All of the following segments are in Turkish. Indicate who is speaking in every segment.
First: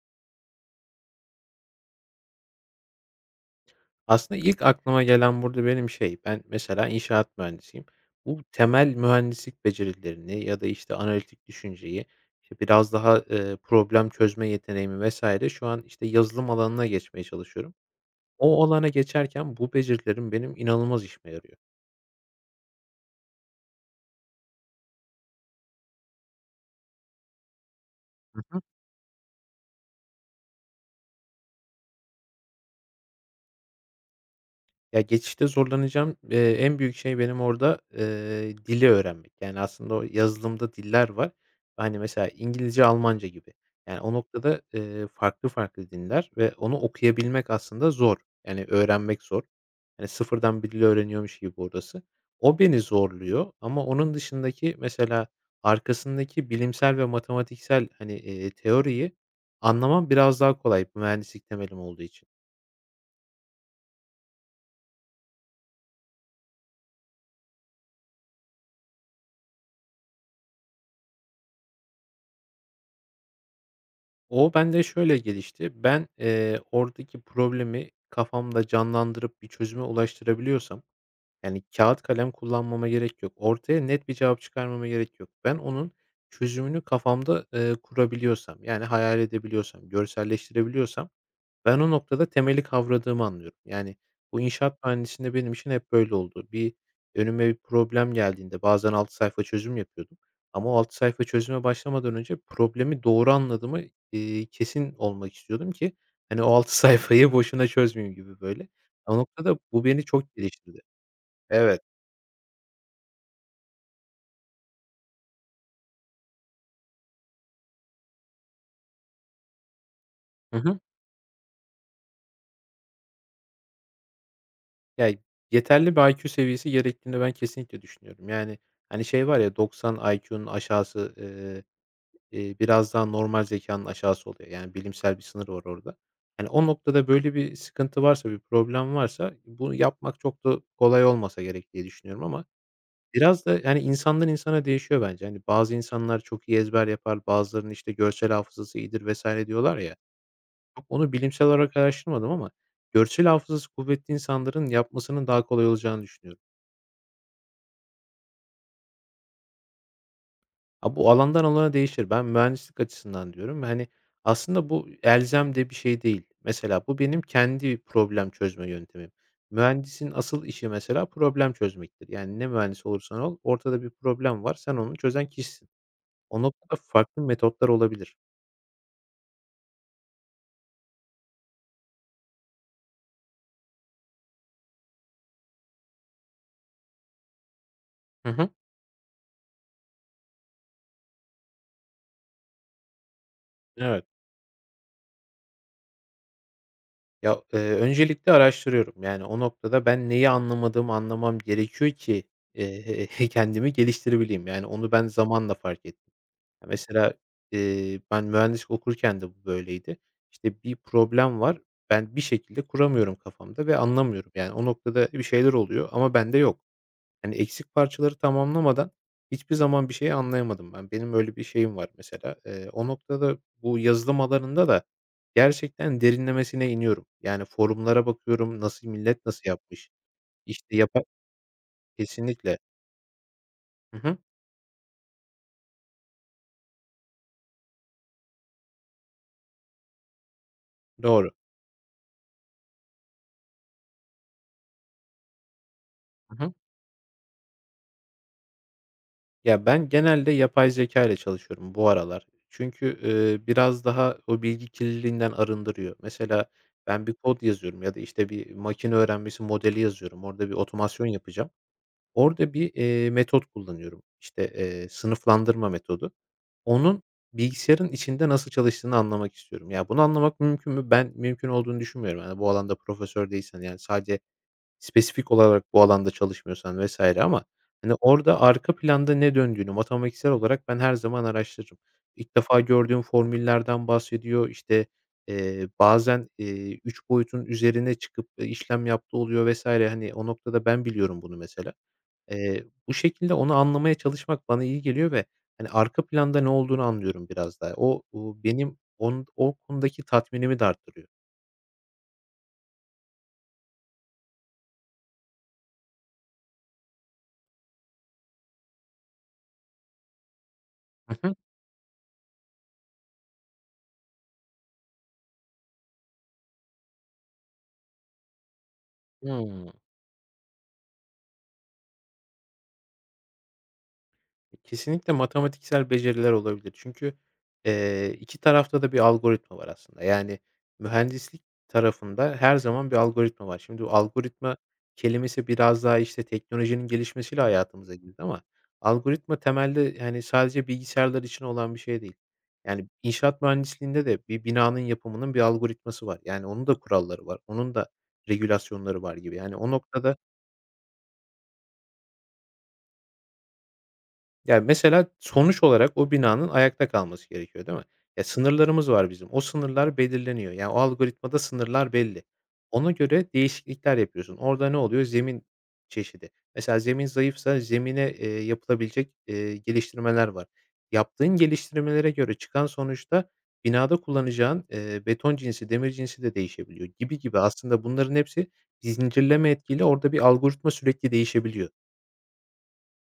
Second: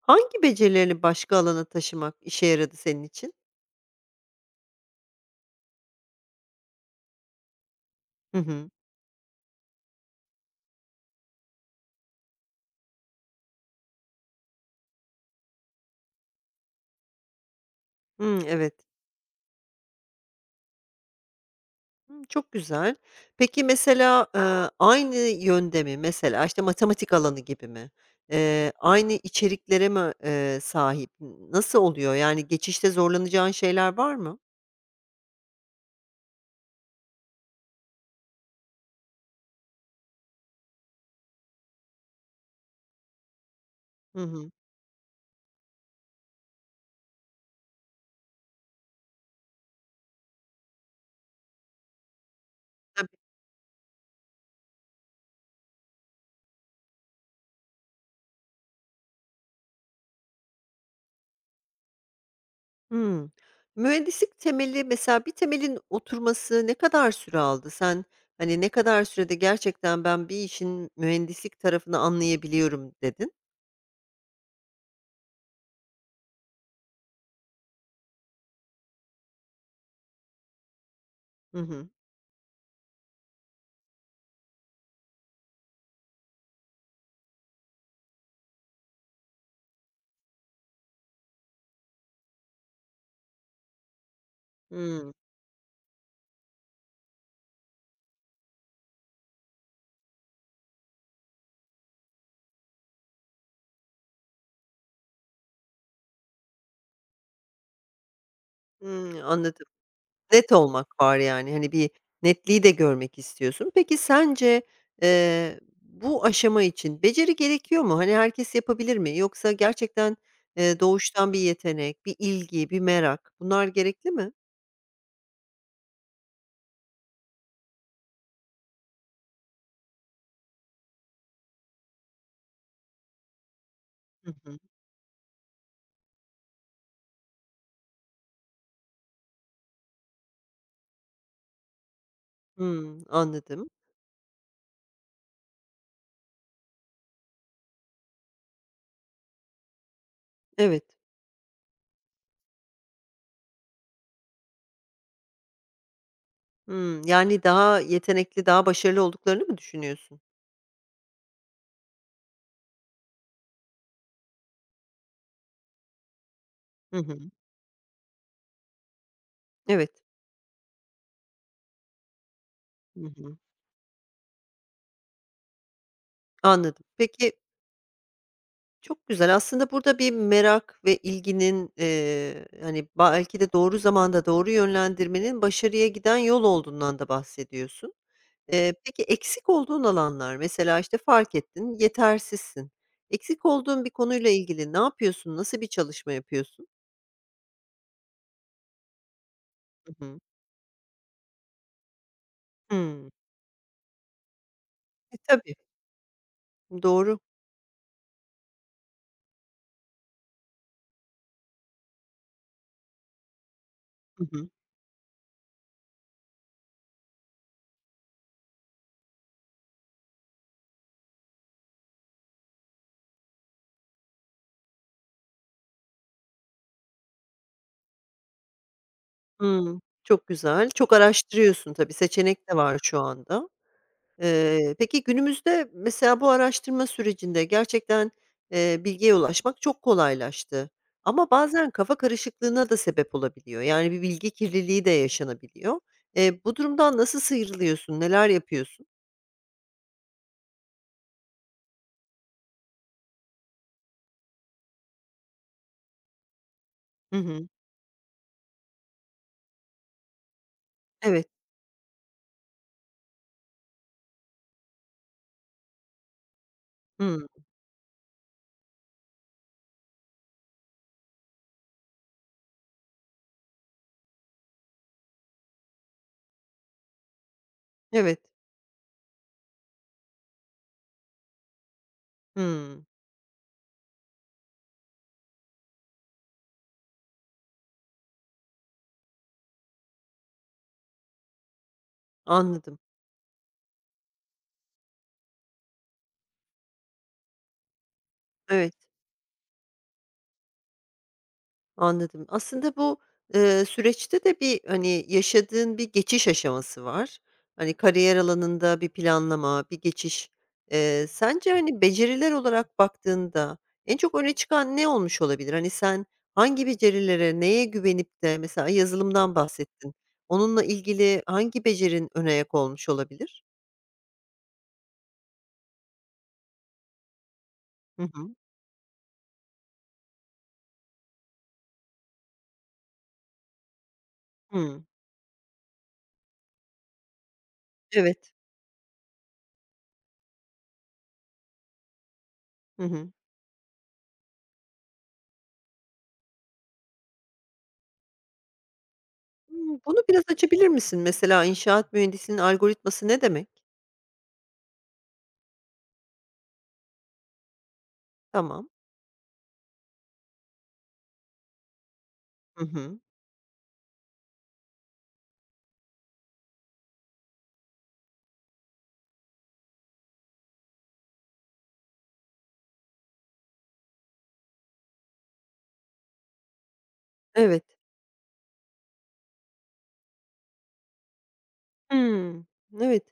Speaker 1: Hangi becerilerini başka alana taşımak işe yaradı senin için?
Speaker 2: Aslında ilk aklıma gelen burada benim şey, ben mesela inşaat mühendisiyim.
Speaker 1: Hı
Speaker 2: Bu
Speaker 1: hı.
Speaker 2: temel mühendislik becerilerini ya da, işte, analitik düşünceyi, işte, biraz daha, problem çözme yeteneğimi vesaire, şu an, işte, yazılım alanına geçmeye çalışıyorum.
Speaker 1: Hımm,
Speaker 2: O
Speaker 1: evet.
Speaker 2: alana geçerken bu becerilerim benim inanılmaz işime yarıyor.
Speaker 1: Hımm, çok güzel. Peki mesela, aynı yönde mi? Mesela, işte, matematik alanı gibi mi?
Speaker 2: Hı hı.
Speaker 1: Aynı içeriklere mi, sahip? Nasıl oluyor? Yani geçişte zorlanacağın şeyler var mı?
Speaker 2: Ya, geçişte zorlanacağım, en büyük şey benim orada, dili öğrenmek. Yani, aslında o yazılımda diller var. Hani, mesela İngilizce, Almanca gibi. Yani, o
Speaker 1: Hı hı.
Speaker 2: noktada, farklı farklı diller ve onu okuyabilmek aslında zor. Yani, öğrenmek zor. Yani sıfırdan bir dili öğreniyormuş gibi orası. O beni
Speaker 1: Tabii.
Speaker 2: zorluyor ama onun dışındaki mesela arkasındaki bilimsel ve matematiksel, hani, teoriyi anlamam biraz daha kolay mühendislik temelim olduğu için.
Speaker 1: Hımm. Mühendislik temeli mesela bir temelin oturması ne kadar süre aldı? Sen, hani, ne kadar sürede gerçekten ben bir işin mühendislik tarafını anlayabiliyorum dedin?
Speaker 2: O bende şöyle gelişti. Ben, oradaki problemi kafamda canlandırıp bir çözüme ulaştırabiliyorsam,
Speaker 1: Hı
Speaker 2: yani,
Speaker 1: hı.
Speaker 2: kağıt kalem kullanmama gerek yok. Ortaya net bir cevap çıkarmama gerek yok. Ben onun çözümünü kafamda, kurabiliyorsam, yani, hayal edebiliyorsam, görselleştirebiliyorsam ben o noktada temeli kavradığımı anlıyorum. Yani, bu inşaat
Speaker 1: Hımm.
Speaker 2: mühendisliğinde benim için hep böyle oldu. Önüme bir problem geldiğinde bazen 6 sayfa çözüm yapıyordum ama o 6 sayfa çözüme başlamadan önce problemi doğru anladığımı, kesin olmak istiyordum ki, hani, o 6 sayfayı boşuna çözmeyeyim gibi böyle.
Speaker 1: Hımm,
Speaker 2: O noktada
Speaker 1: anladım.
Speaker 2: bu beni çok
Speaker 1: Net
Speaker 2: geliştirdi.
Speaker 1: olmak var yani, hani,
Speaker 2: Evet.
Speaker 1: bir netliği de görmek istiyorsun. Peki sence, bu aşama için beceri gerekiyor mu? Hani, herkes yapabilir mi? Yoksa gerçekten,
Speaker 2: Hı hı.
Speaker 1: doğuştan bir yetenek, bir ilgi, bir merak bunlar gerekli mi?
Speaker 2: Ya, yeterli bir IQ seviyesi gerektiğini ben kesinlikle düşünüyorum. Yani, hani, şey var ya 90 IQ'nun aşağısı, biraz daha normal zekanın
Speaker 1: Hı
Speaker 2: aşağısı oluyor.
Speaker 1: hı.
Speaker 2: Yani bilimsel bir sınır var orada. Hani, o noktada böyle bir sıkıntı varsa, bir problem varsa bunu yapmak çok da kolay olmasa gerek diye düşünüyorum ama
Speaker 1: Hımm,
Speaker 2: biraz da,
Speaker 1: anladım.
Speaker 2: yani, insandan insana değişiyor bence. Hani, bazı insanlar çok iyi ezber yapar, bazılarının, işte, görsel hafızası iyidir vesaire diyorlar ya.
Speaker 1: Evet.
Speaker 2: Çok onu bilimsel olarak araştırmadım ama görsel hafızası kuvvetli insanların yapmasının daha kolay olacağını düşünüyorum.
Speaker 1: Yani, daha yetenekli, daha başarılı olduklarını mı düşünüyorsun?
Speaker 2: A, bu alandan alana değişir. Ben mühendislik açısından diyorum. Hani, aslında bu elzem de bir şey değil. Mesela
Speaker 1: Hı
Speaker 2: bu
Speaker 1: hı.
Speaker 2: benim kendi problem çözme yöntemim.
Speaker 1: Evet.
Speaker 2: Mühendisin asıl işi mesela problem çözmektir. Yani ne mühendis
Speaker 1: Hı
Speaker 2: olursan
Speaker 1: hı.
Speaker 2: ol, ortada bir problem var. Sen onu çözen kişisin. O noktada
Speaker 1: Anladım.
Speaker 2: farklı
Speaker 1: Peki.
Speaker 2: metotlar olabilir.
Speaker 1: Çok güzel. Aslında burada bir merak ve ilginin, hani, belki de doğru zamanda doğru yönlendirmenin başarıya giden yol olduğundan da bahsediyorsun.
Speaker 2: Hı hı.
Speaker 1: Peki eksik olduğun alanlar, mesela, işte, fark ettin, yetersizsin. Eksik olduğun bir
Speaker 2: Evet.
Speaker 1: konuyla ilgili ne yapıyorsun? Nasıl bir çalışma yapıyorsun?
Speaker 2: Ya, öncelikle araştırıyorum. Yani, o noktada
Speaker 1: Hı
Speaker 2: ben
Speaker 1: hı.
Speaker 2: neyi anlamadığımı anlamam gerekiyor ki, eee,
Speaker 1: Hımm.
Speaker 2: kendimi geliştirebileyim. Yani, onu ben
Speaker 1: Tabii.
Speaker 2: zamanla fark ettim. Ya, mesela,
Speaker 1: Doğru.
Speaker 2: ben mühendislik okurken de bu böyleydi. İşte, bir problem var. Ben bir şekilde kuramıyorum kafamda ve
Speaker 1: Hı
Speaker 2: anlamıyorum.
Speaker 1: hı.
Speaker 2: Yani, o noktada bir şeyler oluyor ama bende yok. Hani, eksik parçaları tamamlamadan hiçbir zaman bir şeyi anlayamadım ben. Benim öyle bir şeyim var mesela. O noktada bu yazılım alanında da gerçekten derinlemesine iniyorum. Yani, forumlara bakıyorum, millet nasıl
Speaker 1: Hımm.
Speaker 2: yapmış?
Speaker 1: Çok güzel.
Speaker 2: İşte,
Speaker 1: Çok araştırıyorsun tabii. Seçenek de
Speaker 2: Kesinlikle.
Speaker 1: var şu anda.
Speaker 2: Hı hı.
Speaker 1: Peki günümüzde mesela bu araştırma sürecinde gerçekten, bilgiye ulaşmak çok kolaylaştı ama
Speaker 2: Doğru.
Speaker 1: bazen kafa karışıklığına da sebep olabiliyor. Yani bir bilgi kirliliği de yaşanabiliyor.
Speaker 2: Hı
Speaker 1: Eee,
Speaker 2: hı.
Speaker 1: bu durumdan nasıl sıyrılıyorsun? Neler yapıyorsun?
Speaker 2: Ya, ben genelde yapay zekâ ile çalışıyorum bu aralar. Çünkü, biraz daha o bilgi kirliliğinden arındırıyor. Mesela ben bir
Speaker 1: Hı
Speaker 2: kod
Speaker 1: hı.
Speaker 2: yazıyorum ya da, işte, bir makine öğrenmesi modeli yazıyorum. Orada bir otomasyon
Speaker 1: Evet.
Speaker 2: yapacağım. Orada bir, metot kullanıyorum. İşte, sınıflandırma metodu. Onun
Speaker 1: Hımm.
Speaker 2: bilgisayarın içinde nasıl çalıştığını anlamak istiyorum. Ya, bunu anlamak mümkün mü? Ben mümkün olduğunu düşünmüyorum. Hani, bu alanda profesör değilsen, yani, sadece spesifik olarak bu alanda çalışmıyorsan vs. ama, hani,
Speaker 1: Evet.
Speaker 2: orada arka planda ne döndüğünü matematiksel olarak ben her zaman araştırırım. İlk defa
Speaker 1: Hımm.
Speaker 2: gördüğüm formüllerden bahsediyor. İşte, bazen, 3 boyutun üzerine çıkıp, işlem yaptığı oluyor vs. Hani, o noktada ben biliyorum bunu mesela. Eee,
Speaker 1: Anladım.
Speaker 2: bu şekilde onu anlamaya çalışmak bana iyi geliyor ve, hani, arka planda ne olduğunu anlıyorum biraz daha. O,
Speaker 1: Evet.
Speaker 2: benim o konudaki tatminimi de arttırıyor.
Speaker 1: Anladım. Aslında bu, süreçte de bir, hani, yaşadığın bir geçiş aşaması var. Hani, kariyer alanında bir planlama, bir geçiş. Eee,
Speaker 2: Hı hı.
Speaker 1: sence, hani, beceriler olarak baktığında en çok öne çıkan ne olmuş olabilir? Hani, sen hangi becerilere, neye güvenip de mesela yazılımdan
Speaker 2: Hıı.
Speaker 1: bahsettin. Onunla ilgili hangi becerin öne ayak olmuş olabilir?
Speaker 2: Kesinlikle matematiksel beceriler olabilir. Çünkü,
Speaker 1: Hı hı.
Speaker 2: 2 tarafta da bir algoritma var aslında. Yani mühendislik tarafında her zaman bir algoritma var. Şimdi bu algoritma
Speaker 1: Hıı.
Speaker 2: kelimesi biraz daha, işte, teknolojinin gelişmesiyle hayatımıza girdi
Speaker 1: Evet.
Speaker 2: ama algoritma temelde, yani, sadece bilgisayarlar için olan bir şey değil.
Speaker 1: Hı
Speaker 2: Yani
Speaker 1: hı.
Speaker 2: inşaat mühendisliğinde de bir binanın yapımının bir algoritması var. Yani onun da kuralları var, onun da regülasyonları var gibi. Yani o
Speaker 1: Bunu
Speaker 2: noktada.
Speaker 1: biraz açabilir misin? Mesela inşaat mühendisinin algoritması ne demek?
Speaker 2: Ya, mesela sonuç olarak o binanın ayakta kalması gerekiyor, değil mi? Ya,
Speaker 1: Tamam.
Speaker 2: sınırlarımız var bizim. O sınırlar belirleniyor. Yani, o algoritmada sınırlar belli.
Speaker 1: Hı
Speaker 2: Ona
Speaker 1: hı.
Speaker 2: göre değişiklikler yapıyorsun. Orada ne oluyor? Zemin çeşidi. Mesela zemin zayıfsa zemine, yapılabilecek, geliştirmeler var. Yaptığın geliştirmelere göre çıkan sonuçta binada kullanacağın, beton cinsi, demir cinsi de değişebiliyor gibi gibi.
Speaker 1: Evet.
Speaker 2: Aslında bunların hepsi zincirleme etkiyle orada bir algoritma sürekli değişebiliyor.
Speaker 1: Hımm. Evet.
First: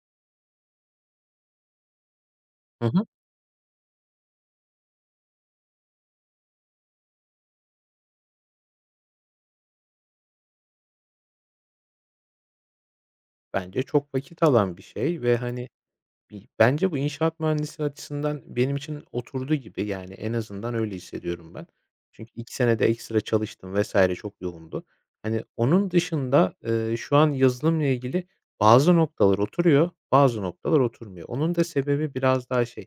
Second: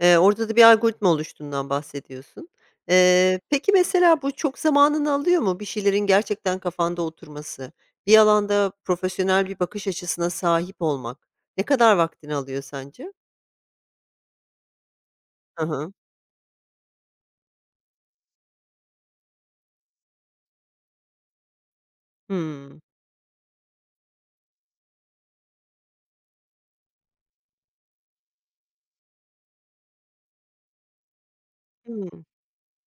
Speaker 1: Orada da bir algoritma oluştuğundan bahsediyorsun.
Speaker 2: Hı hı.
Speaker 1: Peki, mesela bu çok zamanını alıyor mu bir şeylerin gerçekten kafanda oturması? Bir alanda profesyonel bir bakış açısına sahip olmak ne kadar vaktini alıyor sence?
Speaker 2: Bence çok vakit alan bir şey ve,
Speaker 1: Hı
Speaker 2: hani,
Speaker 1: hı.
Speaker 2: bence bu inşaat mühendisi açısından benim için oturdu gibi, yani, en azından öyle hissediyorum ben. Çünkü 2 sene
Speaker 1: Hımm.
Speaker 2: de ekstra çalıştım vesaire çok yoğundu. Hani, onun dışında, şu an yazılımla ilgili bazı noktalar oturuyor, bazı noktalar oturmuyor. Onun da sebebi
Speaker 1: Hımm.
Speaker 2: biraz daha şey,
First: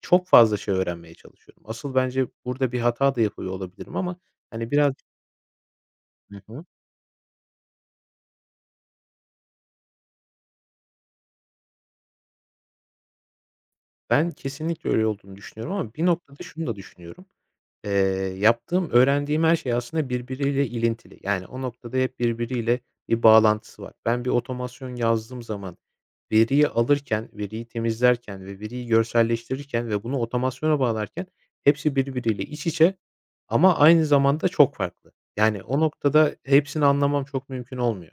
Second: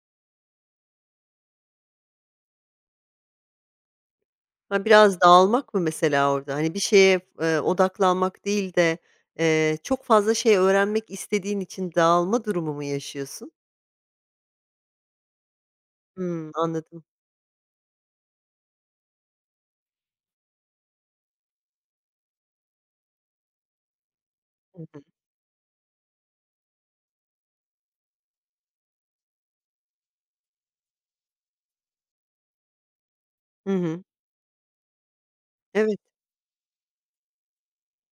Speaker 2: çok fazla şey öğrenmeye çalışıyorum. Asıl bence burada bir hata da yapıyor olabilirim ama, hani,
Speaker 1: Ha,
Speaker 2: biraz.
Speaker 1: biraz dağılmak mı mesela
Speaker 2: Hı
Speaker 1: orada?
Speaker 2: hı.
Speaker 1: Hani, bir şeye, odaklanmak değil de, çok fazla şey öğrenmek istediğin için dağılma durumu mu yaşıyorsun?
Speaker 2: Ben kesinlikle öyle olduğunu düşünüyorum ama bir noktada
Speaker 1: Hımm,
Speaker 2: şunu da
Speaker 1: anladım.
Speaker 2: düşünüyorum. Eee, yaptığım, öğrendiğim her şey aslında birbiriyle ilintili. Yani, o noktada hep birbiriyle bir bağlantısı var. Ben bir
Speaker 1: Hı
Speaker 2: otomasyon
Speaker 1: hı.
Speaker 2: yazdığım zaman veriyi alırken, veriyi temizlerken ve veriyi görselleştirirken ve bunu otomasyona bağlarken hepsi birbiriyle iç içe
Speaker 1: Hı
Speaker 2: ama
Speaker 1: hı.
Speaker 2: aynı zamanda çok farklı. Yani, o
Speaker 1: Evet.
Speaker 2: noktada hepsini anlamam çok mümkün olmuyor.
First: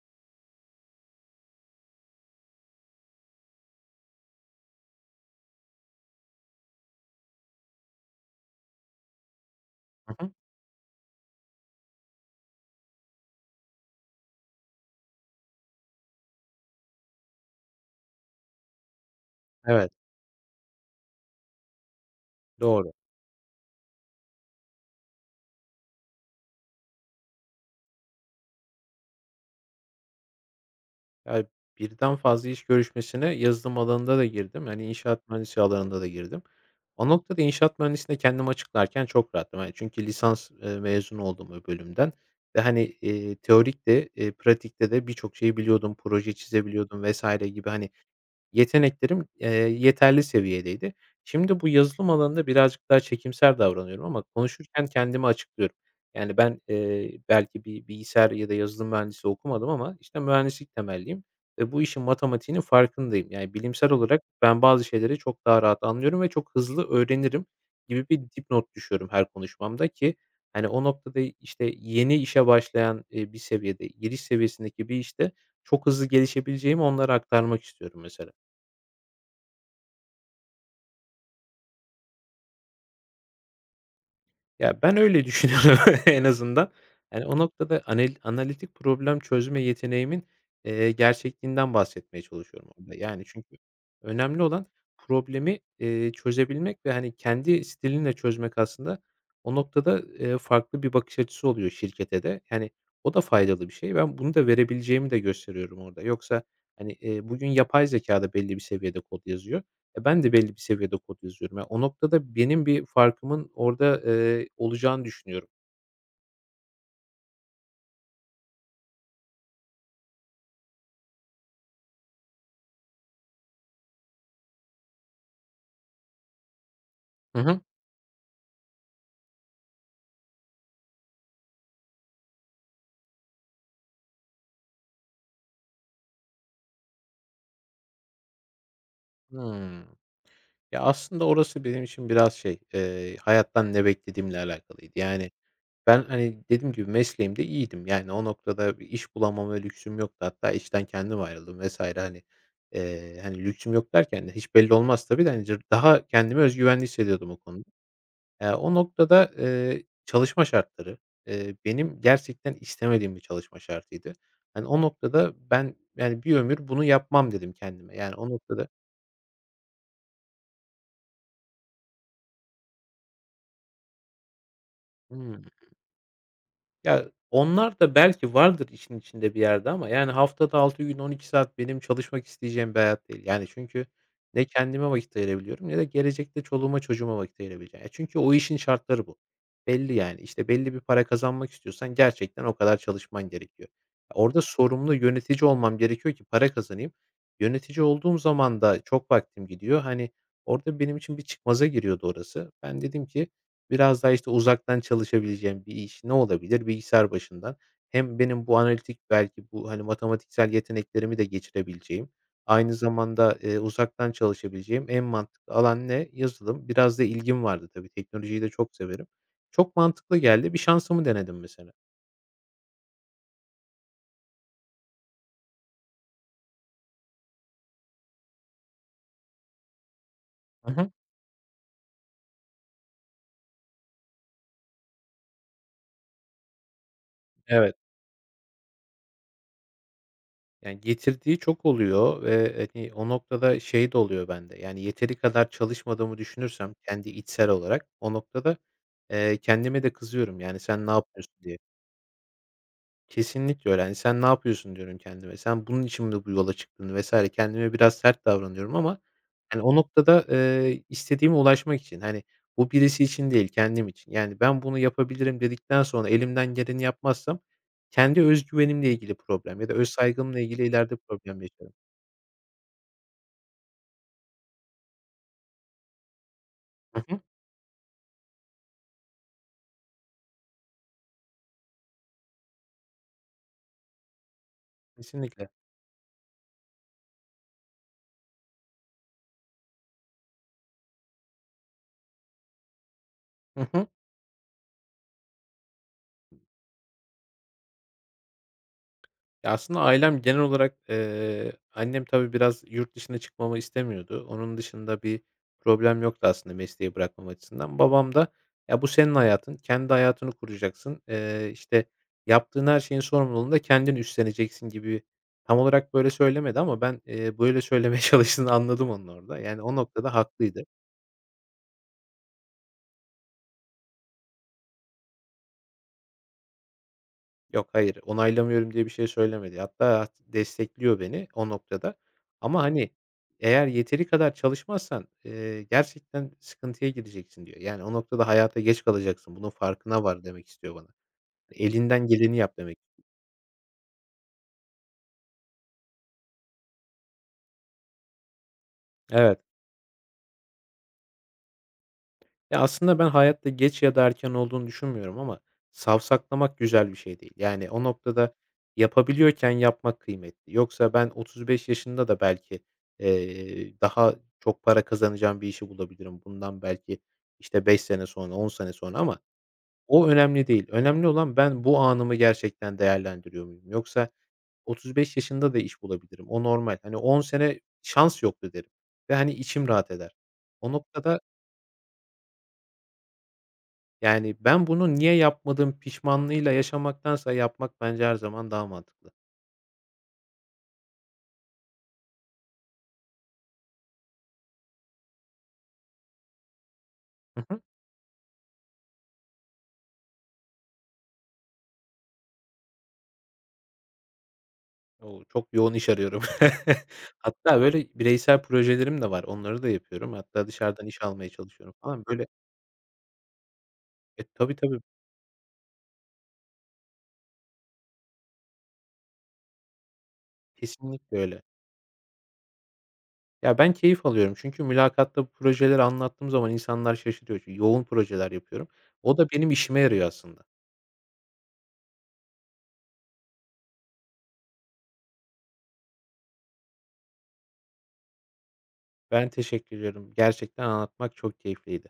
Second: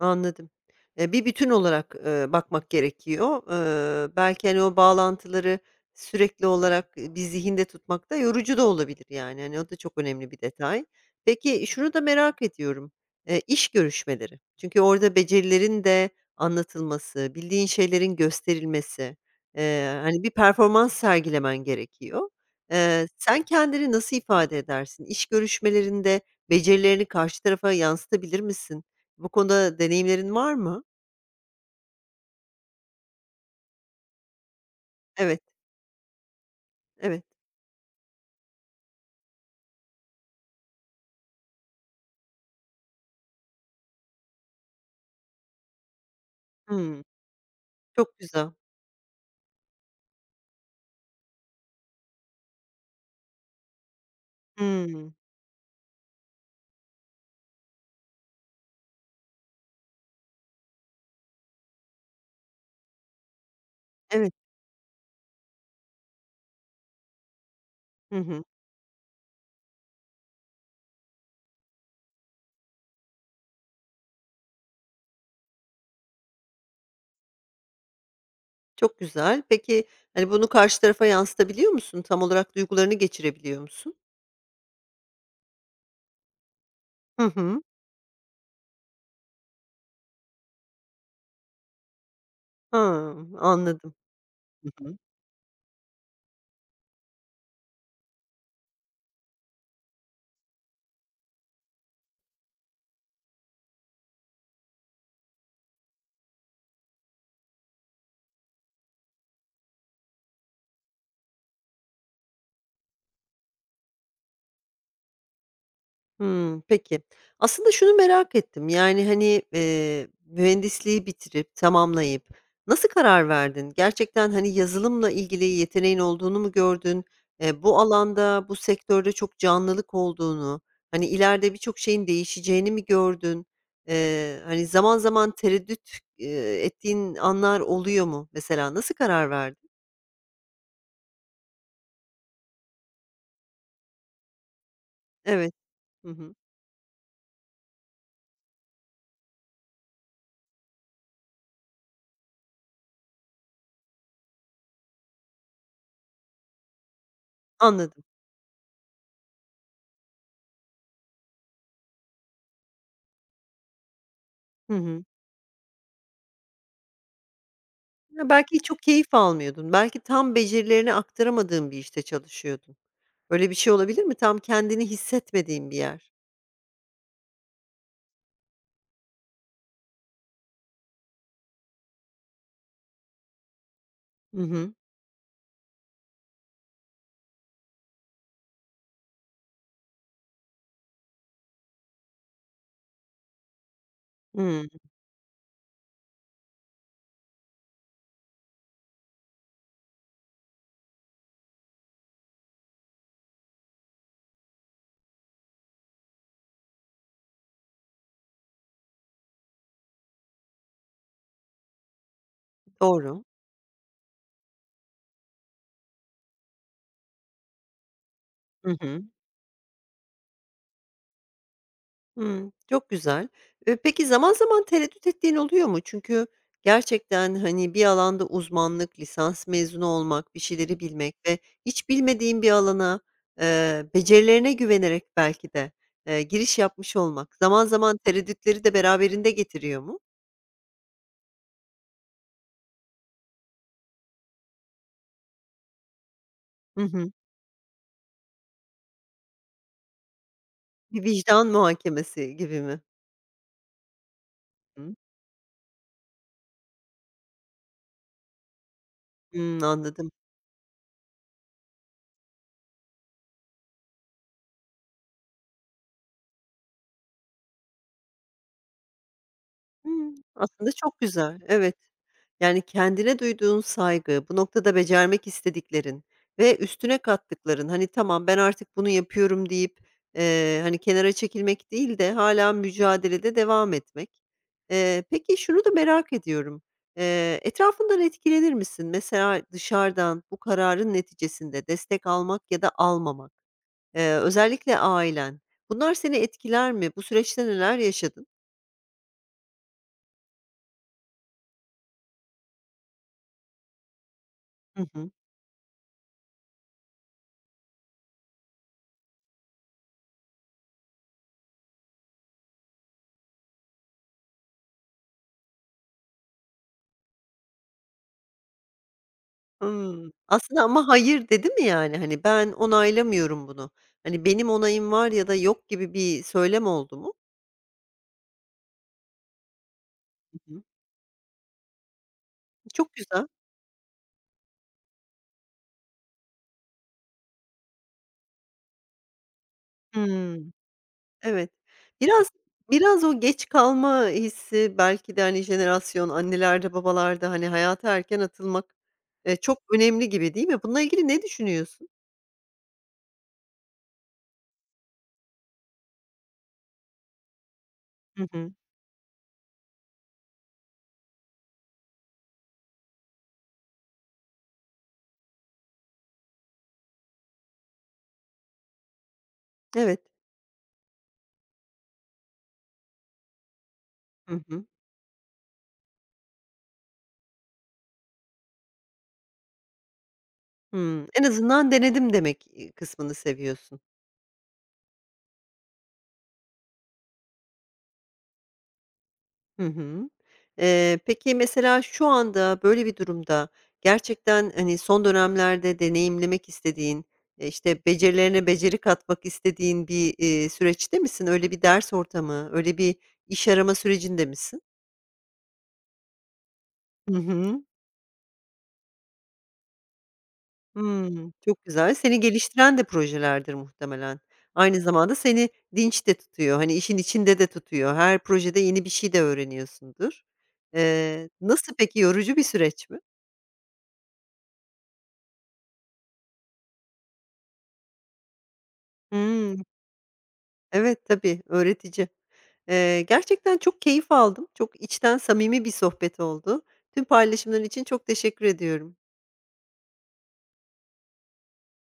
Speaker 1: Anladım. Bir bütün olarak, bakmak gerekiyor. Belki, hani, o bağlantıları sürekli olarak, bir zihinde tutmak da yorucu da olabilir, yani. Hani, o da çok
Speaker 2: Hı
Speaker 1: önemli
Speaker 2: hı.
Speaker 1: bir detay. Peki, şunu da merak ediyorum, iş görüşmeleri. Çünkü orada becerilerin de anlatılması, bildiğin şeylerin gösterilmesi,
Speaker 2: Evet,
Speaker 1: hani, bir performans sergilemen gerekiyor.
Speaker 2: doğru.
Speaker 1: Sen kendini nasıl ifade edersin? İş görüşmelerinde becerilerini karşı tarafa yansıtabilir misin? Bu konuda deneyimlerin var mı?
Speaker 2: Ya, birden fazla iş görüşmesine yazılım alanında da girdim. Hani, inşaat
Speaker 1: Evet,
Speaker 2: mühendisliği alanında da girdim. O
Speaker 1: evet.
Speaker 2: noktada inşaat mühendisliğine kendimi açıklarken çok rahattım. Hani, çünkü lisans, mezunu oldum o bölümden ve, hani, teorik de, pratikte de birçok şeyi biliyordum. Proje çizebiliyordum
Speaker 1: Hımm.
Speaker 2: vesaire gibi, hani.
Speaker 1: Çok güzel.
Speaker 2: Yeteneklerim, yeterli seviyedeydi. Şimdi bu yazılım alanında birazcık daha çekimser davranıyorum ama konuşurken
Speaker 1: Hımm.
Speaker 2: kendimi açıklıyorum. Yani ben, belki bir bilgisayar ya da yazılım mühendisi okumadım ama, işte, mühendislik temelliyim ve bu işin matematiğinin farkındayım. Yani bilimsel olarak
Speaker 1: Evet.
Speaker 2: ben bazı şeyleri çok daha rahat anlıyorum ve çok hızlı öğrenirim gibi
Speaker 1: Hı
Speaker 2: bir
Speaker 1: hı.
Speaker 2: dipnot düşüyorum her konuşmamda ki, hani, o noktada, işte, yeni işe başlayan, bir seviyede, giriş seviyesindeki bir işte çok hızlı gelişebileceğimi onlara aktarmak istiyorum mesela.
Speaker 1: Çok güzel. Peki, hani, bunu karşı tarafa yansıtabiliyor musun? Tam olarak duygularını geçirebiliyor musun?
Speaker 2: Ya, ben öyle düşünüyorum en azından.
Speaker 1: Hı
Speaker 2: Yani, o
Speaker 1: hı.
Speaker 2: noktada analitik problem çözme yeteneğimin, gerçekliğinden bahsetmeye çalışıyorum
Speaker 1: Ha,
Speaker 2: orada. Yani, çünkü
Speaker 1: anladım.
Speaker 2: önemli olan
Speaker 1: Hı hı.
Speaker 2: problemi, çözebilmek ve, hani, kendi stilinle çözmek aslında. O noktada, farklı bir bakış açısı oluyor şirkete de. Yani, o da faydalı bir şey. Ben bunu da verebileceğimi de gösteriyorum orada. Yoksa, hani, bugün yapay zekâ da belli bir seviyede kod yazıyor. Ben de belli bir seviyede kod yazıyorum. Ya, o noktada benim bir farkımın orada, olacağını düşünüyorum.
Speaker 1: Hımm, peki. Aslında şunu merak ettim, yani, hani, mühendisliği bitirip, tamamlayıp nasıl karar verdin? Gerçekten, hani, yazılımla ilgili yeteneğin olduğunu mu gördün?
Speaker 2: Hı hı.
Speaker 1: Bu alanda, bu sektörde çok canlılık olduğunu, hani, ileride birçok şeyin değişeceğini mi gördün? Hani, zaman zaman tereddüt, ettiğin anlar oluyor mu mesela? Nasıl karar verdin?
Speaker 2: Hımm. Ya, aslında orası benim için biraz şey, hayattan ne beklediğimle alakalıydı. Yani,
Speaker 1: Evet.
Speaker 2: ben,
Speaker 1: Hı hı.
Speaker 2: hani, dediğim gibi mesleğimde iyiydim. Yani, o noktada bir iş bulamama lüksüm yoktu. Hatta işten kendim ayrıldım vs. hani. Hani, lüksüm yok derken de hiç belli olmaz tabii de, hani, daha kendimi öz güvenli hissediyordum o konuda.
Speaker 1: Anladım.
Speaker 2: O noktada, çalışma şartları, benim gerçekten istemediğim bir çalışma şartıydı. Hani,
Speaker 1: Hı
Speaker 2: o
Speaker 1: hı.
Speaker 2: noktada ben, yani, "Bir ömür bunu yapmam." dedim kendime. Yani,
Speaker 1: Ya,
Speaker 2: o
Speaker 1: belki
Speaker 2: noktada.
Speaker 1: çok keyif almıyordun. Belki tam becerilerini aktaramadığın bir işte çalışıyordun. Öyle bir şey olabilir mi? Tam kendini
Speaker 2: Hıı.
Speaker 1: hissetmediğin bir yer.
Speaker 2: Ya, onlar da belki vardır işin içinde bir yerde ama, yani, haftada 6 gün 12 saat benim çalışmak isteyeceğim bir hayat değil. Yani, çünkü
Speaker 1: Hı
Speaker 2: ne
Speaker 1: hı.
Speaker 2: kendime vakit ayırabiliyorum ne de gelecekte çoluğuma çocuğuma vakit ayırabileceğim. Ya, çünkü o işin şartları bu. Belli, yani. İşte, belli bir para kazanmak istiyorsan gerçekten o kadar çalışman gerekiyor. Ya, orada
Speaker 1: Hımm.
Speaker 2: sorumlu yönetici olmam gerekiyor ki para kazanayım. Yönetici olduğum zaman da çok vaktim gidiyor. Hani, orada benim için bir çıkmaza giriyordu orası. Ben dedim ki, Biraz daha, işte, uzaktan çalışabileceğim bir iş ne olabilir? Bilgisayar başından. Hem benim bu analitik belki bu, hani, matematiksel yeteneklerimi de geçirebileceğim, aynı
Speaker 1: Doğru.
Speaker 2: zamanda, uzaktan çalışabileceğim en mantıklı alan ne? Yazılım. Biraz da ilgim vardı tabii. Teknolojiyi de
Speaker 1: Hı
Speaker 2: çok
Speaker 1: hı.
Speaker 2: severim. Çok mantıklı geldi. Bir şansımı denedim mesela.
Speaker 1: Hımm. Çok güzel. Peki zaman zaman tereddüt ettiğin oluyor mu? Çünkü gerçekten, hani, bir alanda uzmanlık, lisans mezunu olmak, bir
Speaker 2: Hı
Speaker 1: şeyleri
Speaker 2: hı.
Speaker 1: bilmek ve hiç bilmediğin bir alana, becerilerine güvenerek belki de, giriş yapmış olmak zaman
Speaker 2: Evet.
Speaker 1: zaman tereddütleri de beraberinde getiriyor mu?
Speaker 2: Yani, getirdiği çok oluyor ve, hani, o noktada şey de oluyor bende, yani, yeteri kadar çalışmadığımı düşünürsem
Speaker 1: Hı
Speaker 2: kendi
Speaker 1: hı.
Speaker 2: içsel olarak o noktada, kendime de kızıyorum, yani, "Sen ne
Speaker 1: Bir
Speaker 2: yapıyorsun?"
Speaker 1: vicdan
Speaker 2: diye.
Speaker 1: muhakemesi gibi mi?
Speaker 2: Kesinlikle öyle. Hani, "Sen ne yapıyorsun?"
Speaker 1: Hı.
Speaker 2: diyorum kendime. "Sen bunun için mi bu yola çıktın?" vs. Kendime biraz sert davranıyorum ama,
Speaker 1: Hımm,
Speaker 2: hani, o
Speaker 1: anladım.
Speaker 2: noktada, istediğime ulaşmak için, hani, bu birisi için değil, kendim için. Yani, ben bunu yapabilirim dedikten sonra elimden geleni yapmazsam kendi özgüvenimle ilgili problem ya da öz
Speaker 1: Hımm,
Speaker 2: saygımla ilgili
Speaker 1: aslında
Speaker 2: ileride
Speaker 1: çok güzel.
Speaker 2: problem yaşarım.
Speaker 1: Evet. Yani, kendine duyduğun saygı, bu noktada becermek istediklerin ve üstüne
Speaker 2: Hı hı.
Speaker 1: kattıkların, hani, "Tamam, ben artık bunu yapıyorum." deyip, hani, kenara çekilmek değil de hâlâ mücadelede devam etmek. Peki
Speaker 2: Kesinlikle.
Speaker 1: şunu da merak ediyorum. Etrafından etkilenir misin? Mesela dışarıdan bu kararın neticesinde destek almak ya da almamak.
Speaker 2: Hı hı.
Speaker 1: Özellikle ailen. Bunlar seni etkiler mi? Bu süreçte neler yaşadın?
Speaker 2: Ya, aslında ailem genel olarak, annem tabii biraz yurt dışına çıkmamı istemiyordu. Onun
Speaker 1: Hı
Speaker 2: dışında
Speaker 1: hı.
Speaker 2: bir problem yoktu aslında mesleği bırakmam açısından. Babam da, "Ya, bu senin hayatın, kendi hayatını kuracaksın. İşte, yaptığın her şeyin sorumluluğunu da kendin üstleneceksin." gibi tam olarak böyle söylemedi ama ben, böyle söylemeye çalıştığını anladım onun orada. Yani, o
Speaker 1: Hımm.
Speaker 2: noktada
Speaker 1: Aslında
Speaker 2: haklıydı.
Speaker 1: ama hayır dedi mi yani? Hani, ben onaylamıyorum bunu. Hani, benim onayım var ya da yok gibi bir söylem oldu mu?
Speaker 2: Yok, hayır, onaylamıyorum diye bir şey söylemedi. Hatta
Speaker 1: Hı hı.
Speaker 2: destekliyor beni o noktada ama, hani,
Speaker 1: Çok güzel.
Speaker 2: eğer yeteri kadar çalışmazsan, gerçekten sıkıntıya gireceksin diyor. Yani, o noktada hayata geç kalacaksın. Bunun farkına var demek
Speaker 1: Hımm.
Speaker 2: istiyor bana.
Speaker 1: Evet.
Speaker 2: Hani, elinden
Speaker 1: Biraz
Speaker 2: geleni yap demek.
Speaker 1: biraz o geç kalma hissi belki de, hani, jenerasyon, annelerde, babalarda, hani, hayata erken atılmak,
Speaker 2: Evet.
Speaker 1: çok önemli gibi değil mi? Bununla ilgili ne düşünüyorsun?
Speaker 2: Ya, aslında ben hayatta geç ya da erken olduğunu düşünmüyorum ama savsaklamak güzel bir şey değil. Yani o
Speaker 1: Hı
Speaker 2: noktada
Speaker 1: hı.
Speaker 2: yapabiliyorken yapmak kıymetli. Yoksa ben 35 yaşında da belki, daha çok para kazanacağım bir işi bulabilirim. Bundan belki, işte, 5 sene sonra, 10 sene sonra ama
Speaker 1: Evet.
Speaker 2: o önemli değil. Önemli olan ben bu anımı gerçekten değerlendiriyor muyum? Yoksa
Speaker 1: Hı hı.
Speaker 2: 35 yaşında da iş bulabilirim. O normal. Hani, 10 sene şans yoktu derim ve, hani, içim rahat eder. O
Speaker 1: Hımm.
Speaker 2: noktada.
Speaker 1: En azından denedim demek, kısmını seviyorsun.
Speaker 2: Yani, ben bunu niye yapmadım pişmanlığıyla yaşamaktansa yapmak bence her zaman daha mantıklı.
Speaker 1: Hı hı. Peki mesela şu anda böyle bir durumda gerçekten, hani, son dönemlerde deneyimlemek istediğin,
Speaker 2: Hı hı.
Speaker 1: işte, becerilerine beceri katmak istediğin bir, süreçte misin? Öyle bir ders ortamı, öyle bir iş arama sürecinde misin?
Speaker 2: O, çok yoğun iş arıyorum.
Speaker 1: Hı
Speaker 2: Hatta,
Speaker 1: hı.
Speaker 2: böyle, bireysel projelerim de var. Onları da yapıyorum. Hatta dışarıdan iş almaya
Speaker 1: Hımm, çok
Speaker 2: çalışıyorum
Speaker 1: güzel.
Speaker 2: falan.
Speaker 1: Seni
Speaker 2: Böyle.
Speaker 1: geliştiren de projelerdir muhtemelen.
Speaker 2: E, tabii,
Speaker 1: Aynı
Speaker 2: tabii.
Speaker 1: zamanda seni dinç de tutuyor. Hani, işin içinde de tutuyor. Her projede yeni bir şey de öğreniyorsundur.
Speaker 2: Kesinlikle
Speaker 1: Eee,
Speaker 2: öyle.
Speaker 1: nasıl peki, yorucu bir süreç mi?
Speaker 2: Ya, ben keyif alıyorum çünkü mülakatta bu projeleri anlattığım zaman insanlar şaşırıyor. Çünkü yoğun projeler yapıyorum. O da benim
Speaker 1: Hımm.
Speaker 2: işime yarıyor aslında.
Speaker 1: Evet, tabii, öğretici. Gerçekten çok keyif aldım. Çok içten samimi bir sohbet oldu. Tüm paylaşımların için çok teşekkür ediyorum.
Speaker 2: Ben teşekkür ediyorum. Gerçekten anlatmak çok keyifliydi.